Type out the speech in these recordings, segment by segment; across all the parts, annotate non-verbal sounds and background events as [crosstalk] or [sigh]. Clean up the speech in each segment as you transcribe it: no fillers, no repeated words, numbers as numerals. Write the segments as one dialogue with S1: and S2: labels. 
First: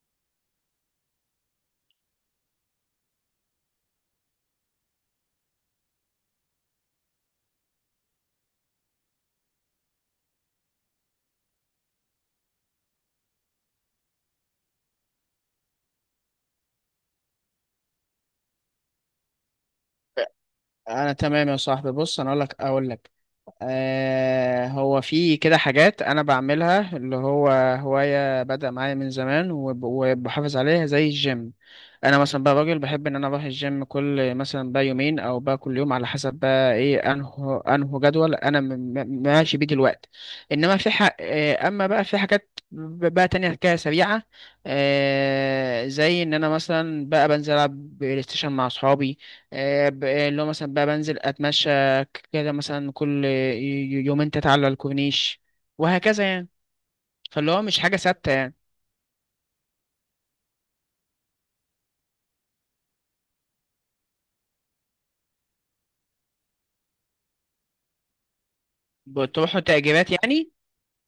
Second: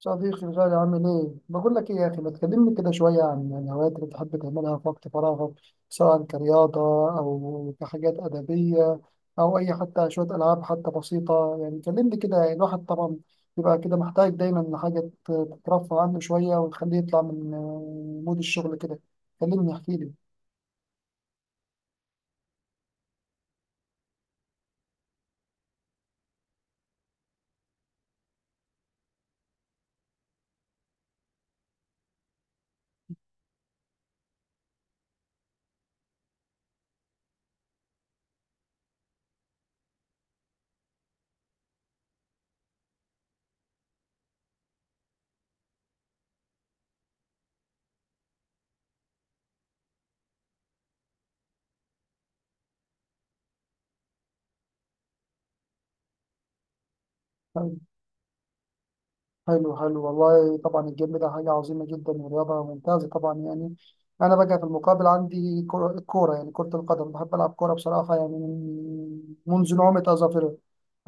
S1: صديقي الغالي عامل ايه؟ بقول لك ايه يا اخي ما تكلمني كده شويه عن الهوايات اللي بتحب تعملها في وقت فراغك، سواء كرياضه او كحاجات ادبيه او اي حتى شويه العاب حتى بسيطه. يعني كلمني كده. يعني الواحد طبعا بيبقى كده محتاج دايما لحاجه تترفه عنه شويه وتخليه يطلع من مود الشغل كده. كلمني احكي
S2: انا تمام يا صاحبي. بص، انا اقول لك هو في كده حاجات انا بعملها اللي هو هواية بدأ معايا من زمان وبحافظ عليها زي الجيم. انا مثلا بقى راجل بحب ان انا اروح الجيم كل مثلا بقى يومين او بقى كل يوم على حسب بقى ايه انه جدول انا ماشي بيه دلوقتي. انما في حق اما بقى في حاجات بقى تانية كده سريعة. زي ان انا مثلا بقى بنزل العب بلاي ستيشن مع اصحابي. اللي هو مثلا بقى بنزل اتمشى كده مثلا كل يومين تتعلى على الكورنيش وهكذا يعني، فاللي هو
S1: لي.
S2: مش حاجة ثابتة يعني.
S1: حلو حلو، والله طبعا الجيم ده حاجة عظيمة جدا ورياضة ممتازة طبعا يعني. أنا بقى في المقابل عندي كرة الكورة، يعني كرة القدم، بحب ألعب كورة بصراحة يعني من
S2: بتروحوا
S1: منذ نعومة
S2: تأجيرات يعني؟
S1: أظافري.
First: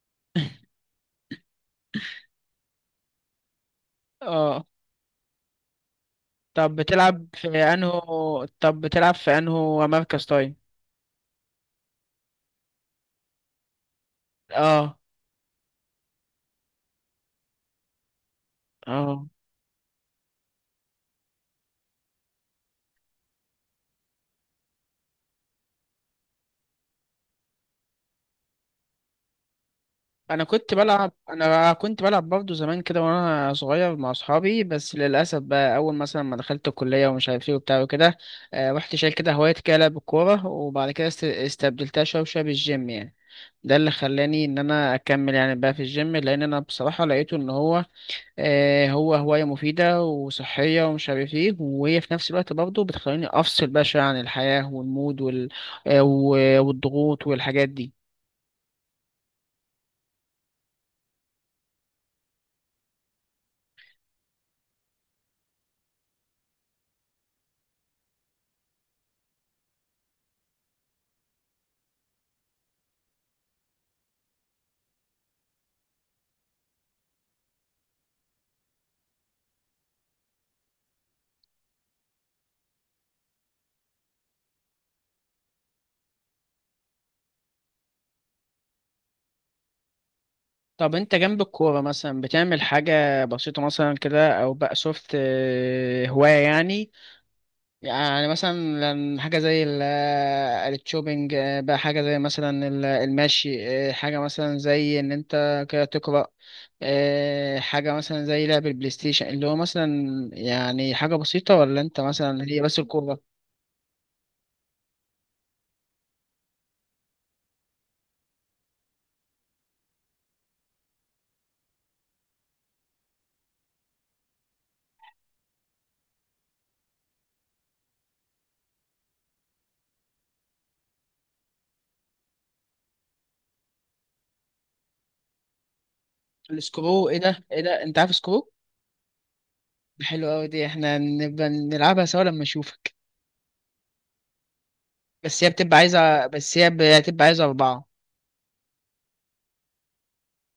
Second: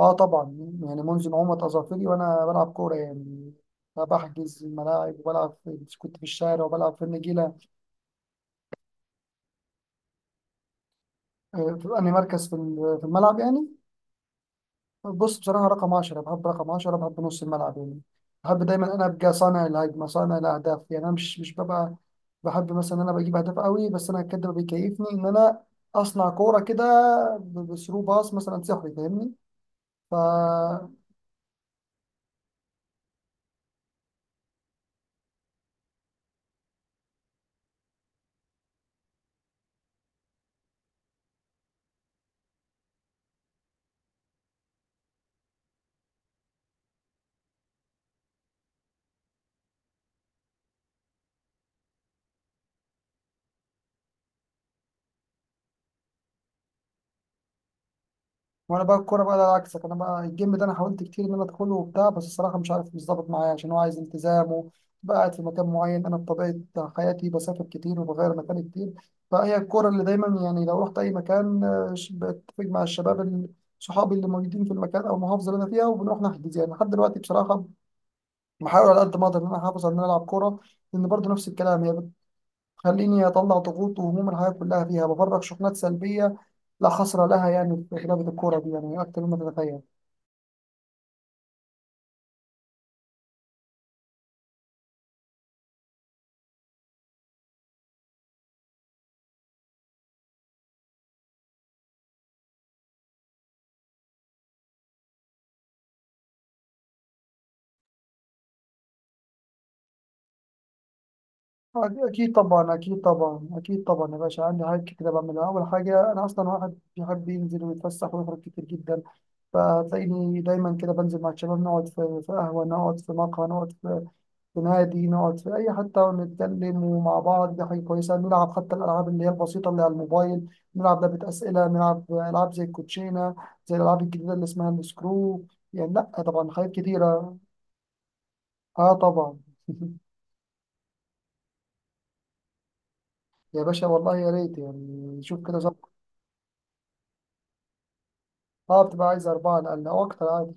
S1: أه طبعا، يعني منذ نعومة أظافري وأنا بلعب كورة يعني، بحجز
S2: اه.
S1: الملاعب وبلعب كنت في الشارع
S2: طب
S1: وبلعب في
S2: بتلعب في
S1: النجيلة.
S2: انه طب بتلعب في انه مركز؟ طيب.
S1: في أنهي مركز في في الملعب يعني؟
S2: اه.
S1: بص بصراحة رقم 10، بحب رقم 10، بحب نص الملعب يعني. بحب دايما أنا
S2: اه.
S1: أبقى صانع الهجمة، صانع الأهداف. يعني أنا مش ببقى بحب مثلا إن أنا بجيب أهداف قوي، بس أنا كده بيكيفني إن أنا أصنع كورة كده، بثرو باص مثلا سحري فاهمني. ف
S2: انا كنت بلعب برضه زمان كده وانا صغير مع اصحابي، بس للاسف بقى اول مثلا ما دخلت الكليه ومش عارف ايه وبتاع وكده، رحت شايل كده هوايه كده لعب الكوره، وبعد كده استبدلتها شويه شويه بالجيم يعني. ده اللي خلاني ان انا اكمل يعني بقى في الجيم، لان انا بصراحه لقيته ان هو هو هوايه مفيده وصحيه ومش عارف ايه، وهي في نفس الوقت برضه بتخليني افصل بقى شويه عن الحياه والمود والضغوط والحاجات دي.
S1: وانا بقى الكوره بقى ده عكسك. انا بقى الجيم ده انا حاولت كتير ان انا ادخله وبتاع، بس الصراحه مش عارف، مش ظابط معايا عشان هو عايز التزام وبقى قاعد في مكان معين. انا بطبيعه حياتي بسافر كتير وبغير مكان كتير، فهي الكوره اللي دايما يعني لو رحت اي مكان بتفق مع الشباب صحابي اللي موجودين في المكان او المحافظه اللي انا فيها، وبنروح نحجز. يعني لحد دلوقتي بصراحه بحاول على قد ما اقدر ان انا احافظ على ان انا العب كوره، لان برضه نفس الكلام هي بتخليني اطلع ضغوط وهموم الحياه كلها فيها، بفرغ شحنات سلبيه لا حصر لها يعني في لعبة الكورة دي، يعني أكتر مما تتخيل.
S2: طب انت جنب الكوره مثلا بتعمل حاجه بسيطه مثلا كده او بقى سوفت هوايه يعني؟ يعني مثلا، حاجة زي الشوبينج، بقى حاجة زي مثلا المشي، حاجة مثلا زي إن أنت كده تقرأ، حاجة مثلا زي لعب البلاي ستيشن اللي هو مثلا، يعني حاجة بسيطة، ولا أنت
S1: أكيد
S2: مثلا هي
S1: طبعا،
S2: بس
S1: أكيد
S2: الكورة؟
S1: طبعا، أكيد طبعا يا باشا. عندي حاجات كتير بعملها. أول حاجة أنا أصلا واحد بيحب ينزل ويتفسح ويخرج كتير جدا، فتلاقيني دايما كده بنزل مع الشباب نقعد في قهوة، نقعد في مقهى، نقعد في في نادي، نقعد في أي حتة ونتكلم ومع بعض. دي حاجة كويسة. نلعب حتى الألعاب اللي هي البسيطة اللي على الموبايل، نلعب لعبة أسئلة، نلعب ألعاب زي الكوتشينة، زي الألعاب الجديدة اللي اسمها السكرو. يعني لأ طبعا حاجات
S2: السكرو؟ إيه
S1: كتيرة.
S2: ده، إيه ده، أنت عارف سكرو؟
S1: آه طبعا. [laughs]
S2: حلو أوي، دي إحنا نبقى نلعبها سوا لما أشوفك.
S1: يا باشا والله يا ريت، يعني شوف كده.
S2: بس هي بتبقى عايزة أربعة.
S1: اه بتبقى عايز أربعة، لأقل أو أكتر عادي.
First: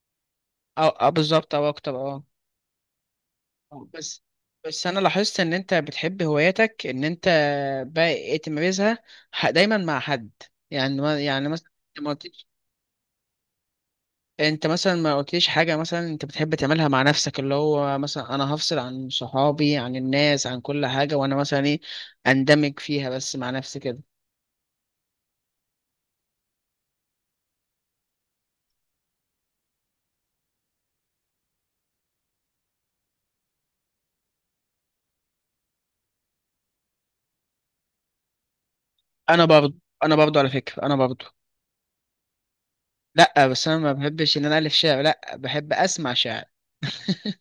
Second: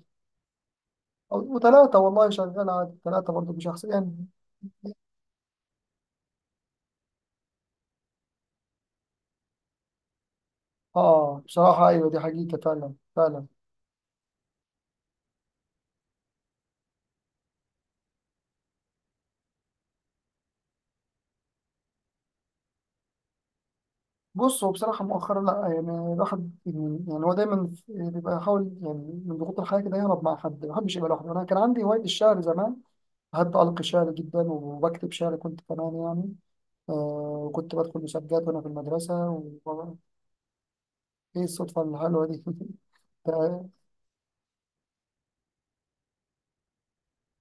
S2: أو
S1: أو
S2: بالظبط، أو أكتر.
S1: وتلاتة
S2: أه.
S1: والله شغال عادي، تلاتة برضه مش
S2: آه،
S1: أحسن
S2: بس
S1: يعني.
S2: بس انا لاحظت ان انت بتحب هواياتك، ان انت بقى إيه تمارسها، دايما مع حد، يعني
S1: اه
S2: يعني مثلا،
S1: بصراحة
S2: انت
S1: أيوة
S2: ما
S1: دي
S2: قلتليش
S1: حقيقة فعلا فعلا.
S2: انت مثلا ما قلتليش حاجه مثلا انت بتحب تعملها مع نفسك، اللي هو مثلا انا هفصل عن صحابي عن الناس عن كل حاجه وانا مثلا ايه، اندمج فيها بس مع نفسي كده.
S1: بص هو بصراحة مؤخرا لأ، الواحد يعني يعني هو دايما بيبقى يحاول يعني من ضغوط الحياة كده يهرب مع حد، ما بحبش يبقى لوحده. أنا كان عندي هواية الشعر زمان، بحب ألقي شعر جدا، وبكتب شعر كنت كمان يعني. آه. وكنت بدخل مسابقات وأنا في المدرسة
S2: انا برضه
S1: و...
S2: انا برضه على فكره انا برضه.
S1: إيه الصدفة الحلوة دي! [laughs]
S2: لا،
S1: ده-
S2: بس انا ما بحبش ان انا الف شعر، لا بحب اسمع شعر.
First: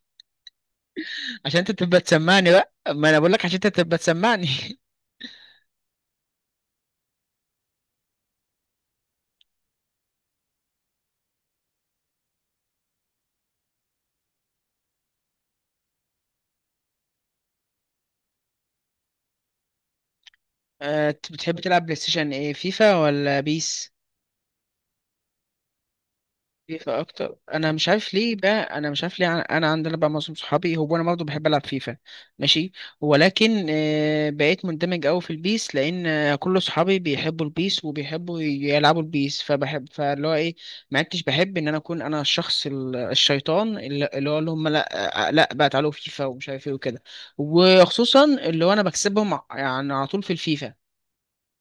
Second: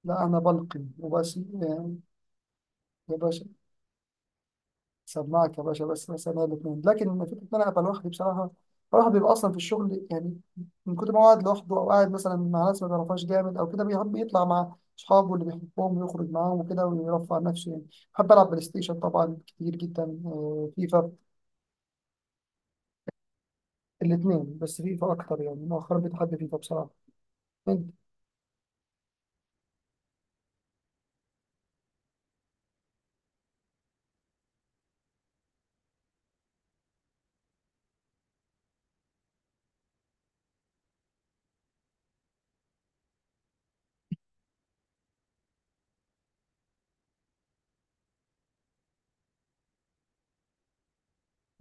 S1: لا أنا بلقي وبس
S2: [laughs] عشان انت
S1: يعني.
S2: تبقى تسمعني بقى، ما
S1: يا
S2: انا بقول
S1: باشا
S2: لك عشان انت تبقى تسمعني. [laughs]
S1: سماعك يا باشا بس، مثلا الاثنين. لكن لما فكره ان انا ابقى لوحدي بصراحه، الواحد بيبقى اصلا في الشغل يعني من كتر ما هو قاعد لوحده، او قاعد مثلا مع ناس ما بيعرفهاش جامد او كده، بيحب يطلع مع اصحابه اللي بيحبهم ويخرج معاهم وكده ويرفع عن نفسه يعني. بحب العب بلاي ستيشن طبعا كتير جدا، فيفا.
S2: بتحب تلعب بلاي ستيشن ايه، فيفا ولا بيس؟
S1: الاثنين، بس فيفا اكتر يعني مؤخرا، بتحب فيفا بصراحه
S2: فيفا اكتر.
S1: انت.
S2: انا مش عارف ليه، انا عندنا بقى معظم صحابي هو، انا برضه بحب العب فيفا. ماشي. ولكن بقيت مندمج قوي في البيس لان كل صحابي بيحبوا البيس وبيحبوا يلعبوا البيس، فاللي هو ايه، ما عدتش بحب ان انا اكون انا الشخص الشيطان، اللي هو اللي هم، لا لا بقى تعالوا فيفا ومش عارف ايه وكده، وخصوصا اللي هو انا بكسبهم يعني على طول في الفيفا.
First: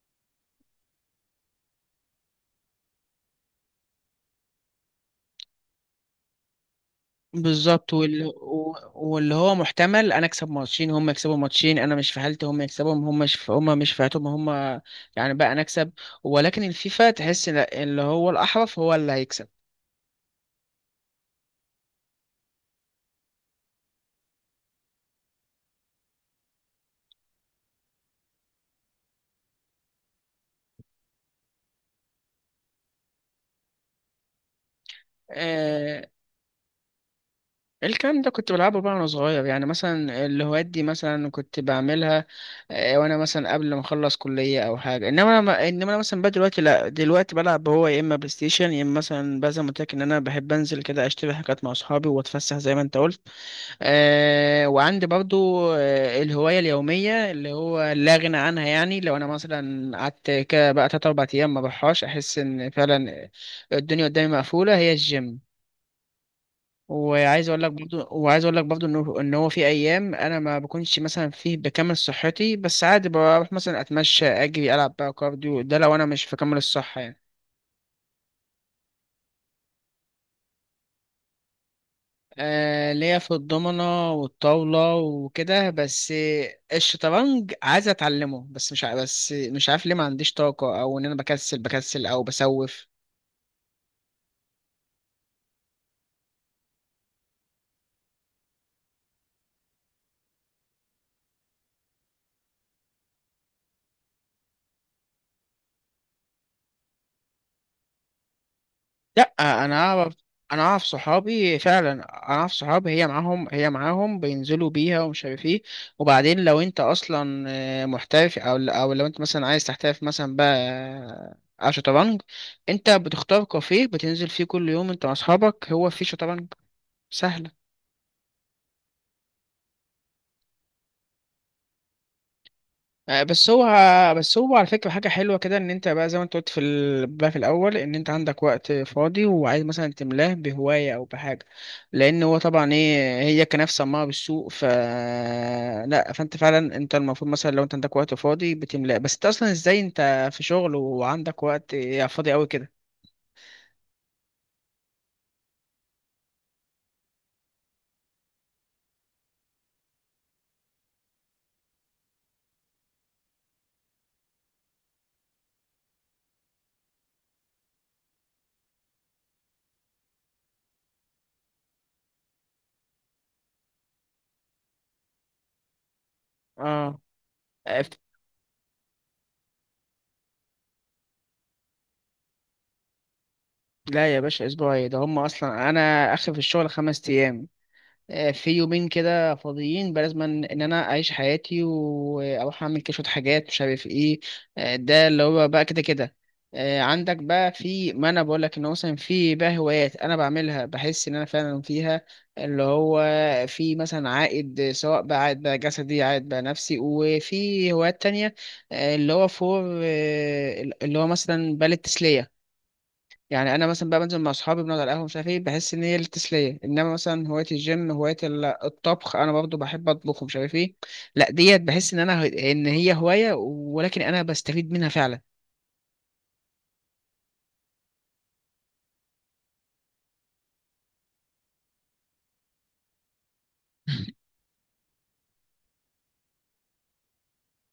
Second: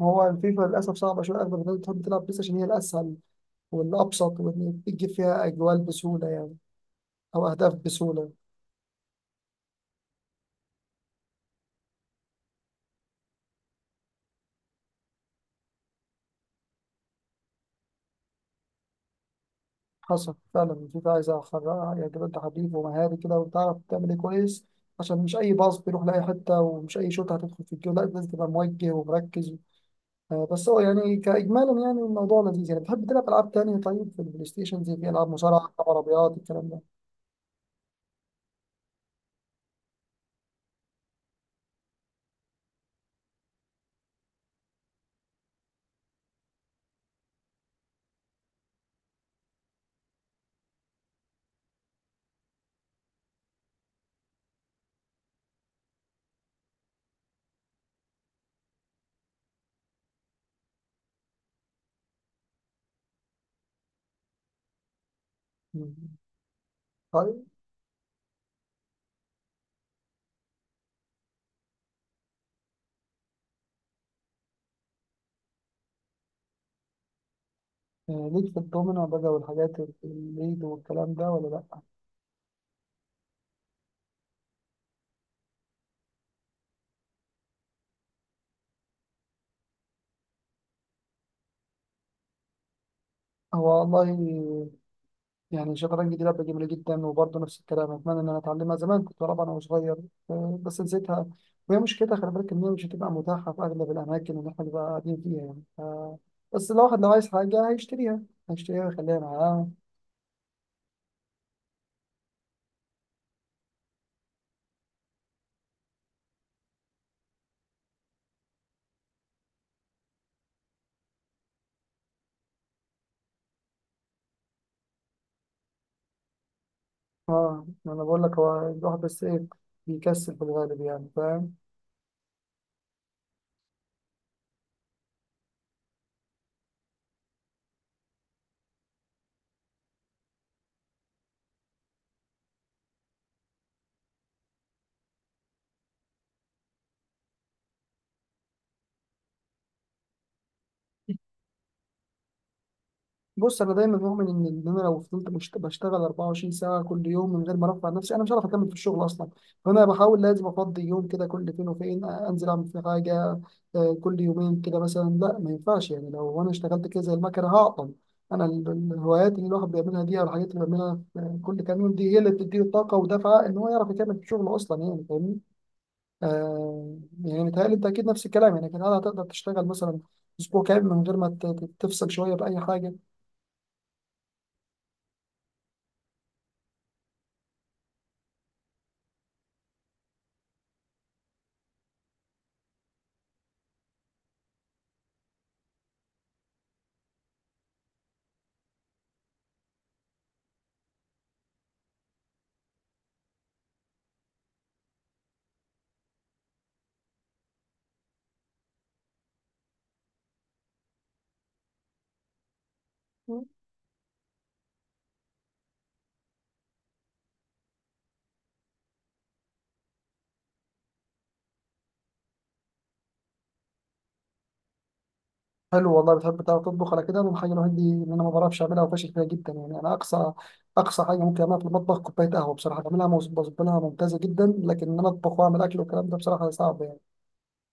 S1: هو فيفا للاسف صعبه شويه، اغلب الناس بتحب تلعب بلاي ستيشن هي الاسهل والابسط، واللي بتجيب فيها اجوال بسهوله يعني، او اهداف
S2: بالظبط،
S1: بسهوله.
S2: واللي هو محتمل انا اكسب ماتشين هم يكسبوا ماتشين، انا مش في حالتي، هم يكسبهم هم مش في حالتهم هم، يعني بقى انا اكسب. ولكن الفيفا تحس إن اللي هو الاحرف هو اللي هيكسب.
S1: حصل فعلا. الفيفا عايزة أخرجها يجب أنت حريف ومهاري كده وتعرف تعمل إيه كويس، عشان مش أي باص بيروح لأي حتة، ومش أي شوط هتدخل في الجول، لا لازم تبقى موجه ومركز. بس هو يعني كإجمالا يعني الموضوع لذيذ يعني. بتحب تلعب ألعاب تانية طيب في البلاي ستيشن، زي في ألعاب مصارعة، ألعاب
S2: آه
S1: عربيات، الكلام ده؟
S2: الكلام ده كنت بلعبه بقى وانا صغير، يعني مثلا الهوايات دي مثلا كنت بعملها، وانا مثلا قبل ما اخلص كلية او حاجة، انما انا مثلا بقى دلوقتي، لا دلوقتي بلعب هو يا اما بلاي ستيشن يا اما مثلا بقى زي ما قلت لك ان انا بحب انزل كده اشتري حاجات مع اصحابي واتفسح زي ما انت قلت. وعندي برضو الهواية اليومية اللي هو لا غنى عنها، يعني لو أنا مثلا قعدت كده بقى تلات أربع أيام ما بروحهاش أحس إن فعلا الدنيا قدامي مقفولة، هي الجيم.
S1: مم. طيب،
S2: وعايز أقول لك برضو إنه، إن هو في أيام أنا ما بكونش مثلا فيه بكامل صحتي، بس عادي بروح مثلا أتمشى أجري ألعب بقى كارديو، ده لو أنا مش في كامل الصحة يعني.
S1: ليك في الدومينو بقى والحاجات الليد والكلام ده ولا لأ؟
S2: ليا في الضمنة والطاولة وكده بس. الشطرنج عايز اتعلمه، بس مش ع- بس مش عارف ليه، ما عنديش طاقة، او ان انا بكسل او بسوف.
S1: هو والله يعني الشطرنج دي لعبة جميلة جدا، وبرضه نفس الكلام أتمنى إن أنا أتعلمها. زمان كنت بلعبها وأنا صغير، بس نسيتها. وهي مشكلتها خلي بالك إن هي مش هتبقى متاحة في أغلب الأماكن اللي إحنا بنبقى قاعدين فيها يعني. بس الواحد لو عايز حاجة هيشتريها، هيشتريها ويخليها
S2: لا،
S1: معاه.
S2: انا اعرف انا اعرف صحابي، هي معاهم بينزلوا بيها ومش عارف ايه، وبعدين لو انت اصلا محترف او لو انت مثلا عايز تحترف مثلا بقى على شطرنج، انت بتختار كافيه بتنزل فيه كل يوم انت واصحابك هو فيه شطرنج.
S1: اه
S2: سهلة.
S1: ما انا بقول لك هو الواحد بس ايه، بيكسل في الغالب يعني فاهم.
S2: آه، بس هو بس هو على فكرة حاجة حلوة كده، ان انت بقى زي ما انت قلت في بقى في الاول ان انت عندك وقت فاضي وعايز مثلا تملاه بهواية او بحاجة، لان هو طبعا ايه هي كناف سماعة بالسوق، لا فانت فعلا انت المفروض مثلا لو انت عندك وقت فاضي بتملاه، بس انت اصلا ازاي انت في شغل وعندك وقت فاضي قوي كده؟
S1: بص انا دايما مؤمن ان إن انا لو فضلت بشتغل 24 ساعه كل يوم من غير ما ارفع نفسي، انا مش هعرف اكمل في الشغل اصلا. فانا بحاول لازم افضي يوم كده كل فين وفين، انزل اعمل في حاجه، كل يومين كده مثلا. لا ما ينفعش يعني، لو انا اشتغلت كده زي المكنه هعطل. انا الهوايات اللي الواحد بيعملها دي، او الحاجات اللي بيعملها في كل كام يوم دي، هي اللي بتديله الطاقه ودفعه ان هو يعرف يكمل في شغله اصلا، يعني فاهمني. آه.
S2: اه.
S1: يعني متهيألي انت
S2: أف-
S1: اكيد نفس الكلام، يعني كان هتقدر تشتغل مثلا اسبوع كامل من غير ما تفصل شويه باي حاجه؟
S2: لا يا باشا، اسبوعي ده هم اصلا انا اخر في الشغل خمس ايام، في يومين كده فاضيين بلازم ان انا اعيش حياتي واروح اعمل كده شويه حاجات مش عارف ايه. ده اللي هو بقى كده كده. عندك بقى في، ما انا بقول لك ان هو مثلا في بقى هوايات انا بعملها بحس ان انا فعلا فيها، اللي هو في مثلا عائد سواء بقى عائد بقى جسدي عائد بقى نفسي، وفي هوايات تانية اللي هو مثلا بالة تسلية. يعني انا مثلا بقى بنزل مع اصحابي بنقعد على القهوه مش عارف ايه، بحس ان هي التسليه، انما مثلا هوايه الجيم، هوايه الطبخ، انا برضو بحب اطبخ ومش عارف ايه، لا ديت بحس ان انا ان هي هوايه، ولكن انا بستفيد منها فعلا.
S1: حلو والله، بتحب تعرف تطبخ. على كده انا الحاجه الوحيده دي ان انا ما بعرفش اعملها وفاشل فيها جدا يعني. انا اقصى اقصى حاجه ممكن اعملها في المطبخ كوبايه قهوه بصراحه، بعملها بظبطها ممتازه جدا، لكن ان انا اطبخ واعمل اكل والكلام ده بصراحه صعب يعني.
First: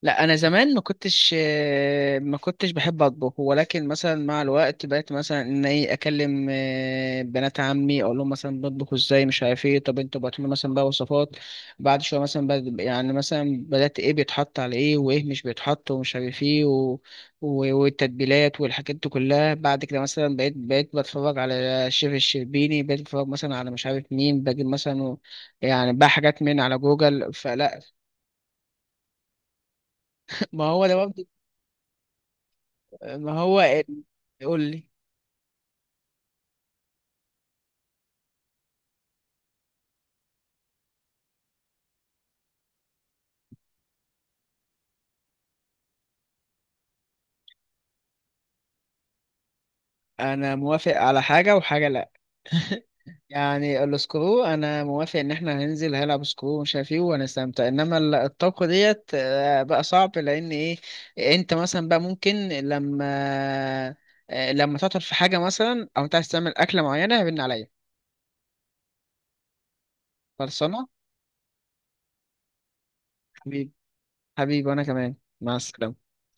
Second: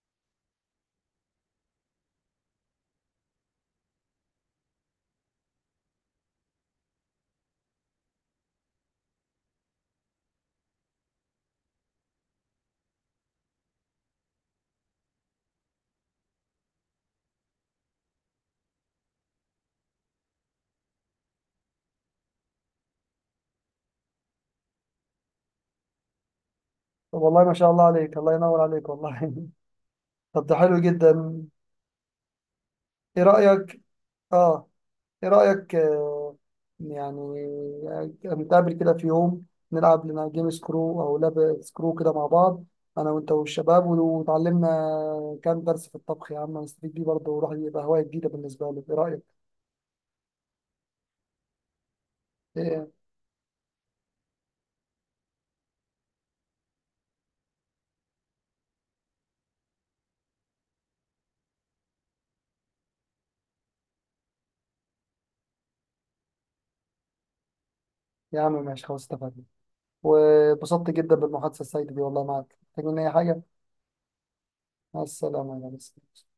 S2: لا، انا زمان ما كنتش بحب اطبخ، ولكن مثلا مع الوقت بقيت مثلا ان ايه، اكلم بنات عمي اقول لهم مثلا بطبخوا ازاي مش عارف ايه، طب انتوا بعتوا لي مثلا بقى وصفات، بعد شويه مثلا يعني مثلا بدات ايه بيتحط على ايه وايه مش بيتحط ومش عارف ايه والتتبيلات والحاجات دي كلها، بعد كده مثلا بقيت بتفرج على الشيف الشربيني، بقيت بتفرج مثلا على مش عارف مين، بجيب مثلا يعني بقى حاجات من على
S1: طب
S2: جوجل
S1: والله ما شاء
S2: فلا.
S1: الله
S2: [laughs]
S1: عليك، الله ينور عليك والله. [laughs] طب ده
S2: ما
S1: حلو
S2: هو ده برضه،
S1: جدا. ايه
S2: ما هو
S1: رايك؟
S2: ال- يقول
S1: اه
S2: لي.
S1: ايه رأيك، يعني نتقابل كده في يوم، نلعب لنا جيم سكرو او لاب سكرو كده مع بعض، انا وانت والشباب، وتعلمنا كام درس في الطبخ يا عم، نستفيد بيه برضه وراح يبقى هواية جديدة بالنسبة لك. ايه رأيك؟
S2: انا موافق على حاجة وحاجة لا. [laughs]
S1: ايه
S2: يعني السكرو انا موافق ان احنا هننزل هنلعب سكرو ومش عارف ايه وهنستمتع، انما الطبخ ديت بقى صعب لان ايه، انت مثلا بقى ممكن لما لما تعطل في حاجة مثلا او انت عايز تعمل اكلة معينة هيبن عليا.
S1: يا عم ماشي خلاص اتفقنا.
S2: خلصانة
S1: واتبسطت جدا بالمحادثة السعيدة دي والله. معاك محتاج مني اي حاجة.
S2: حبيبي. حبيبي وانا
S1: مع
S2: كمان. مع
S1: السلامة يا
S2: السلامة.
S1: ريس.